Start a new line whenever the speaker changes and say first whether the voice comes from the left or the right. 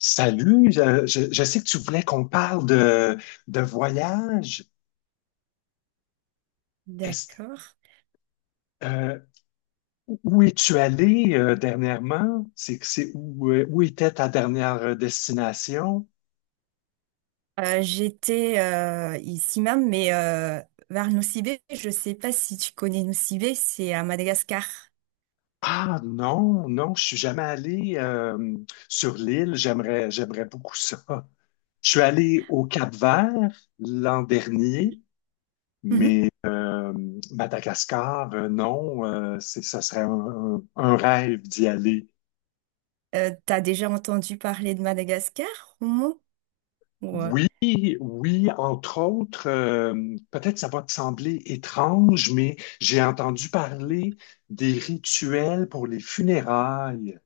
left: Salut, je sais que tu voulais qu'on parle de voyage. Est-ce,
right: D'accord.
left: euh, Où es-tu allé dernièrement? C'est où, où était ta dernière destination?
right: J'étais ici même, vers Nocibé. Je sais pas si tu connais Nocibé, c'est à Madagascar.
left: Ah non, non, je suis jamais allé sur l'île. J'aimerais beaucoup ça. Je suis allé au Cap-Vert l'an dernier,
right: Oui. Mhm.
left: mais Madagascar, non, ça serait un rêve d'y aller.
right: T'as déjà entendu parler de Madagascar, au moins? Ouais.
left: Oui, oui, entre autres, peut-être ça va te sembler étrange, mais j'ai entendu parler des rituels pour les funérailles.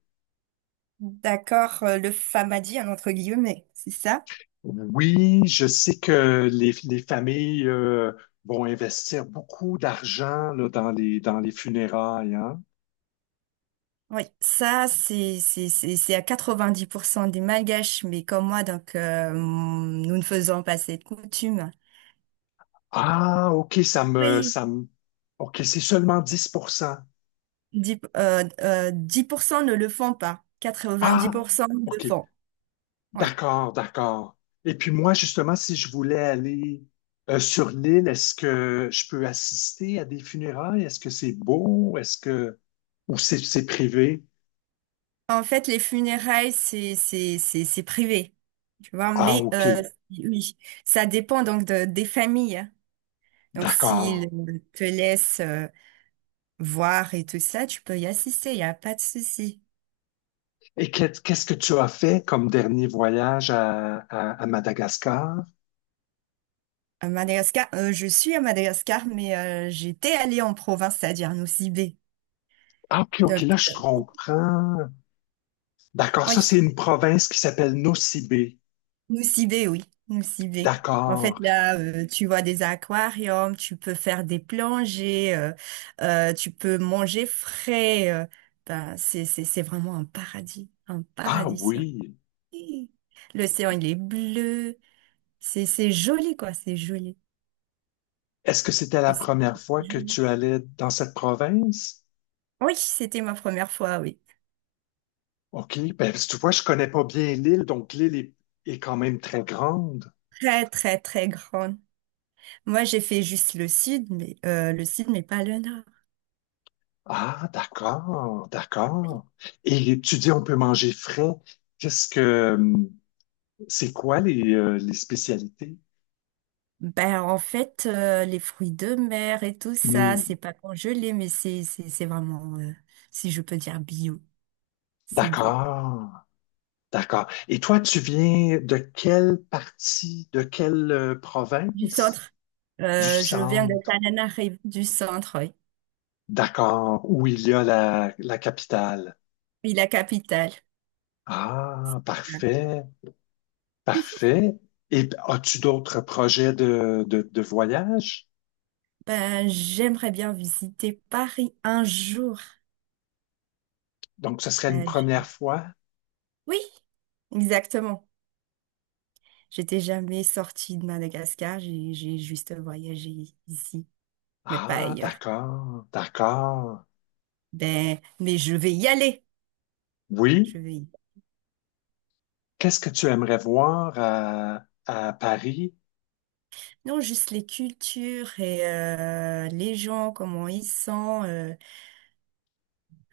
right: D'accord, le Famadian, entre guillemets, c'est ça?
left: Oui, je sais que les familles, vont investir beaucoup d'argent, là, dans les funérailles, hein.
right: Oui, ça, c'est à 90% des Malgaches, mais comme moi, donc nous ne faisons pas cette coutume.
left: Ah, OK,
right: Oui.
left: OK, c'est seulement 10%.
right: 10 10% ne le font pas.
left: Ah,
right: 90% le
left: OK.
right: font. Oui.
left: D'accord, d'accord. Et puis moi, justement, si je voulais aller sur l'île, est-ce que je peux assister à des funérailles? Est-ce que c'est beau? Ou c'est privé?
right: En fait, les funérailles, c'est privé, tu vois.
left: Ah, OK,
right: Oui, ça dépend donc des familles, hein. Donc,
left: d'accord.
right: s'ils te laissent voir et tout ça, tu peux y assister, il n'y a pas de souci.
left: Et qu'est-ce que tu as fait comme dernier voyage à Madagascar?
right: À Madagascar, je suis à Madagascar, mais j'étais allée en province, c'est-à-dire à Nosy Be.
left: Ah, OK, OK,
right: Donc,
left: là, je comprends. D'accord, ça, c'est
right: oui.
left: une province qui s'appelle Nocibé.
right: Moussibé, oui, Moussibé. En fait,
left: D'accord.
right: là, tu vois des aquariums, tu peux faire des plongées, tu peux manger frais. C'est vraiment un
left: Ah
right: paradis sur Terre.
left: oui.
right: L'océan, il est bleu. C'est joli, quoi, c'est joli.
left: Est-ce que c'était la première
right: Que
left: fois
right: c'est
left: que
right: joli.
left: tu allais dans cette province?
right: Oui, c'était ma première fois, oui.
left: OK. Ben, tu vois, je connais pas bien l'île, donc est quand même très grande.
right: Très, très, très grande. Moi, j'ai fait juste le sud, mais le sud, mais pas le nord.
left: Ah, d'accord, d'accord. Et tu dis on peut manger frais. Qu'est-ce que C'est quoi les spécialités?
right: Les fruits de mer et tout ça,
left: Hmm,
right: c'est pas congelé, mais c'est vraiment, si je peux dire, bio. C'est beau.
left: d'accord, d'accord. Et toi, tu viens de quelle partie, de quelle
right: Du
left: province?
right: centre.
left: Du
right: Je viens de
left: centre,
right: Tananarive, du centre, oui.
left: d'accord, où il y a la, la capitale.
right: Oui, la capitale.
left: Ah, parfait. Parfait. Et as-tu d'autres projets de voyage?
right: Ben, j'aimerais bien visiter Paris un jour.
left: Donc, ce serait une
right: Euh,
left: première
right: j-
left: fois?
right: oui, exactement. J'étais jamais sortie de Madagascar, j'ai juste voyagé ici, mais pas
left: Ah,
right: ailleurs.
left: d'accord, d'accord.
right: Ben, mais je vais y aller.
left: Oui.
right: Je vais y
left: Qu'est-ce que tu aimerais voir à Paris?
right: non, juste les cultures et les gens, comment ils sont,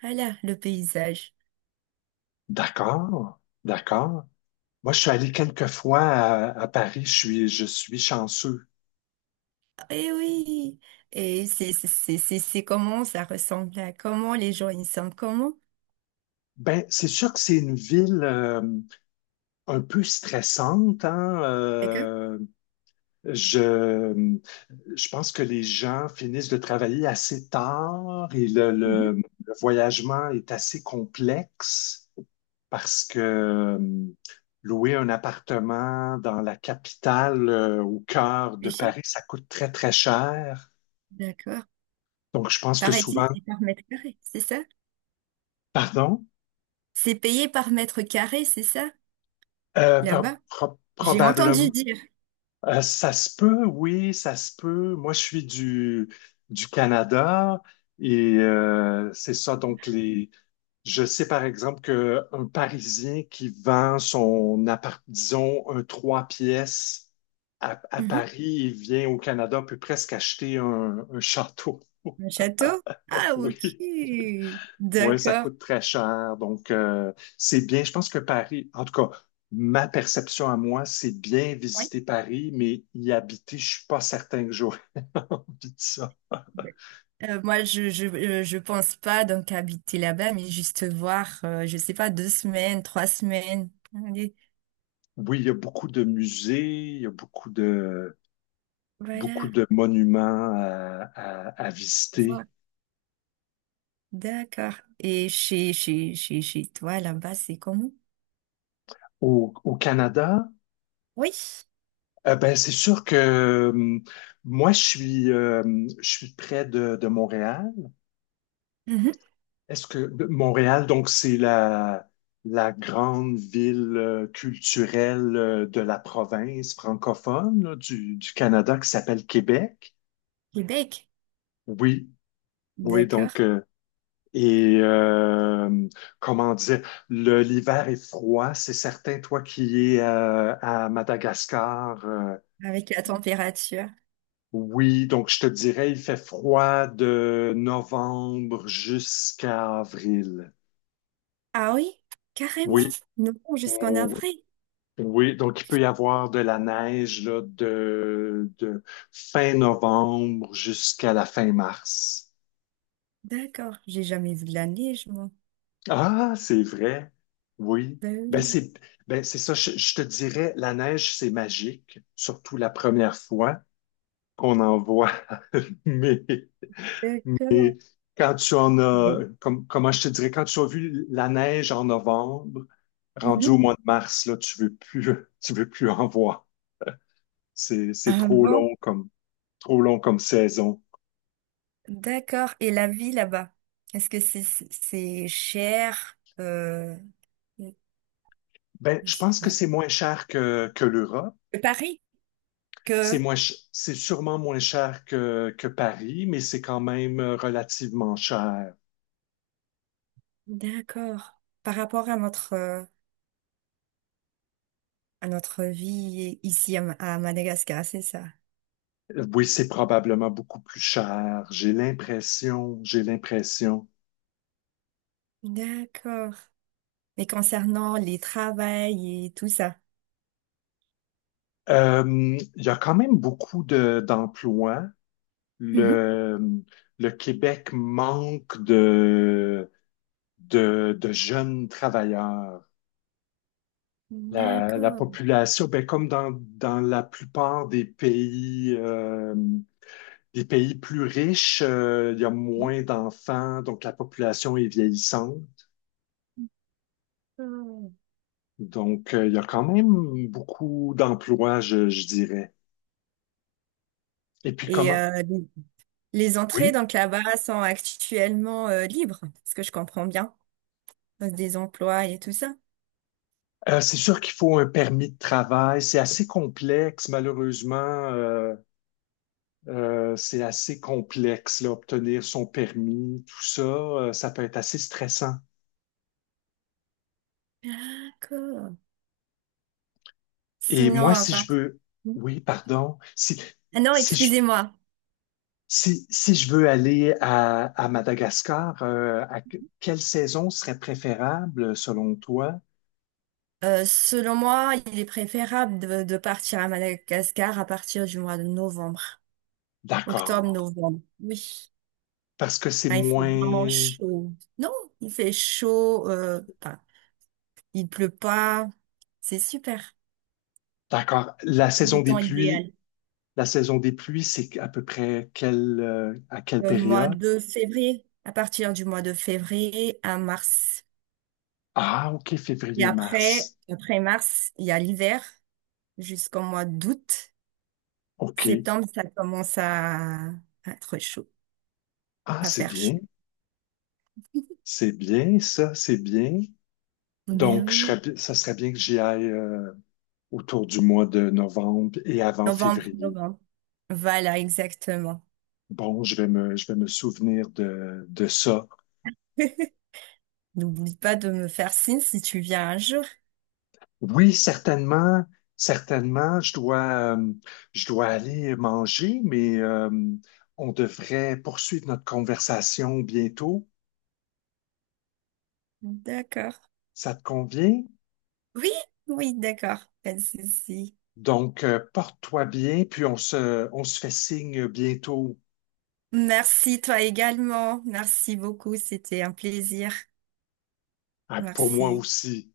right: voilà, le paysage.
left: D'accord, d'accord. Moi, je suis allé quelques fois à Paris. Je suis chanceux.
right: Et oui, et c'est comment ça ressemble à comment les gens ils sont, comment.
left: Ben, c'est sûr que c'est une ville un peu stressante, hein?
right: D'accord?
left: Je, je pense que les gens finissent de travailler assez tard et le,
right: Mhm.
left: le- le voyagement est assez complexe parce que louer un appartement dans la capitale, au cœur de
right: Les chefs,
left: Paris, ça coûte très, très cher.
right: d'accord.
left: Donc, je pense que
right: Pareil,
left: souvent,
right: c'est par mètre carré, c'est ça?
left: pardon,
right: C'est payé par mètre carré, c'est ça? Là-bas? J'ai entendu
left: probablement,
right: dire.
left: ça se peut, oui, ça se peut. Moi, je suis du Canada et c'est ça, donc les Je sais par exemple qu'un Parisien qui vend son appart, disons, un trois pièces à
right: Mhm.
left: Paris et vient au Canada peut presque acheter un château.
right: Un château? Ah, ok.
left: Oui, oui, ça
right: D'accord.
left: coûte très cher. Donc, c'est bien. Je pense que Paris, en tout cas, ma perception à moi, c'est bien visiter Paris, mais y habiter, je suis pas certain que j'aurais envie de ça.
right: Oui. Moi, je pense pas donc habiter là-bas, mais juste voir, je sais pas, deux semaines, trois semaines. Allez,
left: Oui, il y a beaucoup de musées, il y a beaucoup
right: voilà,
left: de monuments à
right: voilà.
left: visiter.
right: D'accord. Et chez toi, là-bas, c'est comment?
left: Au Canada,
right: Oui,
left: ben, c'est sûr que moi, je suis près de Montréal.
right: mhm.
left: Montréal, donc, c'est la grande ville culturelle de la province francophone là, du Canada qui s'appelle Québec?
right: Québec.
left: Oui, oui,
right: D'accord.
left: donc, et euh, comment dire, l'hiver est froid, c'est certain, toi qui es à Madagascar.
right: Avec la température.
left: Oui, donc je te dirais, il fait froid de novembre jusqu'à avril.
right: Ah oui, carrément.
left: Oui,
right: Nous bon, jusqu'en
left: oui,
right: avril.
left: oui, donc il peut y avoir de la neige là, de fin novembre jusqu'à la fin mars.
right: D'accord. J'ai jamais vu de la neige, moi.
left: Ah, c'est vrai. Oui.
right: Ben
left: Ben
right: oui,
left: c'est ben c'est ça, je te dirais, la neige, c'est magique, surtout la première fois qu'on en voit. Mais
right: d'accord.
left: quand tu en as,
right: Mais,
left: comme, comment je te dirais, quand tu as vu la neige en novembre, rendu
right: mhm.
left: au mois de mars, là, tu veux plus, tu veux plus en voir. C'est
right: Ah
left: trop
right: bon?
left: long trop long comme saison.
right: D'accord. Et la vie là-bas, est-ce que c'est cher
left: Ben,
right: je
left: je
right: sais
left: pense que
right: pas.
left: c'est moins cher que l'Europe.
right: Paris? Que
left: C'est sûrement moins cher que Paris, mais c'est quand même relativement cher.
right: d'accord par rapport à notre vie ici à, à Madagascar, c'est ça.
left: Oui, c'est probablement beaucoup plus cher. J'ai l'impression, j'ai l'impression.
right: D'accord. Mais concernant les travails et tout ça.
left: Il y a quand même beaucoup d'emplois.
right: Mhm.
left: Le, le Québec manque de jeunes travailleurs. La
right: D'accord.
left: population, ben, comme dans la plupart des pays plus riches, il y a moins d'enfants, donc la population est vieillissante.
right: D'accord.
left: Donc, il y a quand même beaucoup d'emplois, je dirais. Et puis
right: Et
left: comment?
right: les entrées
left: Oui.
right: donc là-bas sont actuellement libres, ce que je comprends bien, des emplois et tout ça.
left: C'est sûr qu'il faut un permis de travail. C'est assez complexe, malheureusement. Euh, c'est assez complexe, là, obtenir son permis, tout ça. Euh, ça peut être assez stressant.
right: D'accord.
left: Et
right: Sinon,
left: moi, si
right: enfin...
left: je veux, oui, pardon,
right: Ah non,
left: si je,
right: excusez-moi.
left: si je veux aller à Madagascar, à quelle saison serait préférable selon toi?
right: Selon moi, il est préférable de partir à Madagascar à partir du mois de novembre. Octobre,
left: D'accord.
right: novembre. Oui.
left: Parce que c'est
right: Ah, il fait vraiment
left: moins...
right: chaud. Non, il fait chaud. Enfin, il pleut pas. C'est super.
left: D'accord. La
right: C'est le
left: saison des
right: temps
left: pluies,
right: idéal.
left: c'est à peu près quelle, à quelle
right: Le mois
left: période?
right: de février. À partir du mois de février à mars.
left: Ah, OK,
right: Et après,
left: février-mars.
right: après mars, il y a l'hiver jusqu'au mois d'août.
left: OK.
right: Septembre, ça commence à être chaud,
left: Ah,
right: à
left: c'est
right: faire
left: bien.
right: chaud.
left: C'est bien, ça, c'est bien.
right: Ben
left: Donc,
right: oui.
left: ça serait bien que j'y aille. Euh, autour du mois de novembre et avant
right: Novembre,
left: février.
right: novembre. Voilà, exactement.
left: Bon, je vais me souvenir de ça.
right: N'oublie pas de me faire signe si tu viens un jour.
left: Oui, certainement, certainement, je dois aller manger, mais on devrait poursuivre notre conversation bientôt.
right: D'accord.
left: Ça te convient?
right: Oui, oui, d'accord. Pas de souci.
left: Donc, porte-toi bien, puis on se fait signe bientôt,
right: Merci, toi également. Merci beaucoup. C'était un plaisir.
left: Ah, pour moi
right: Merci.
left: aussi.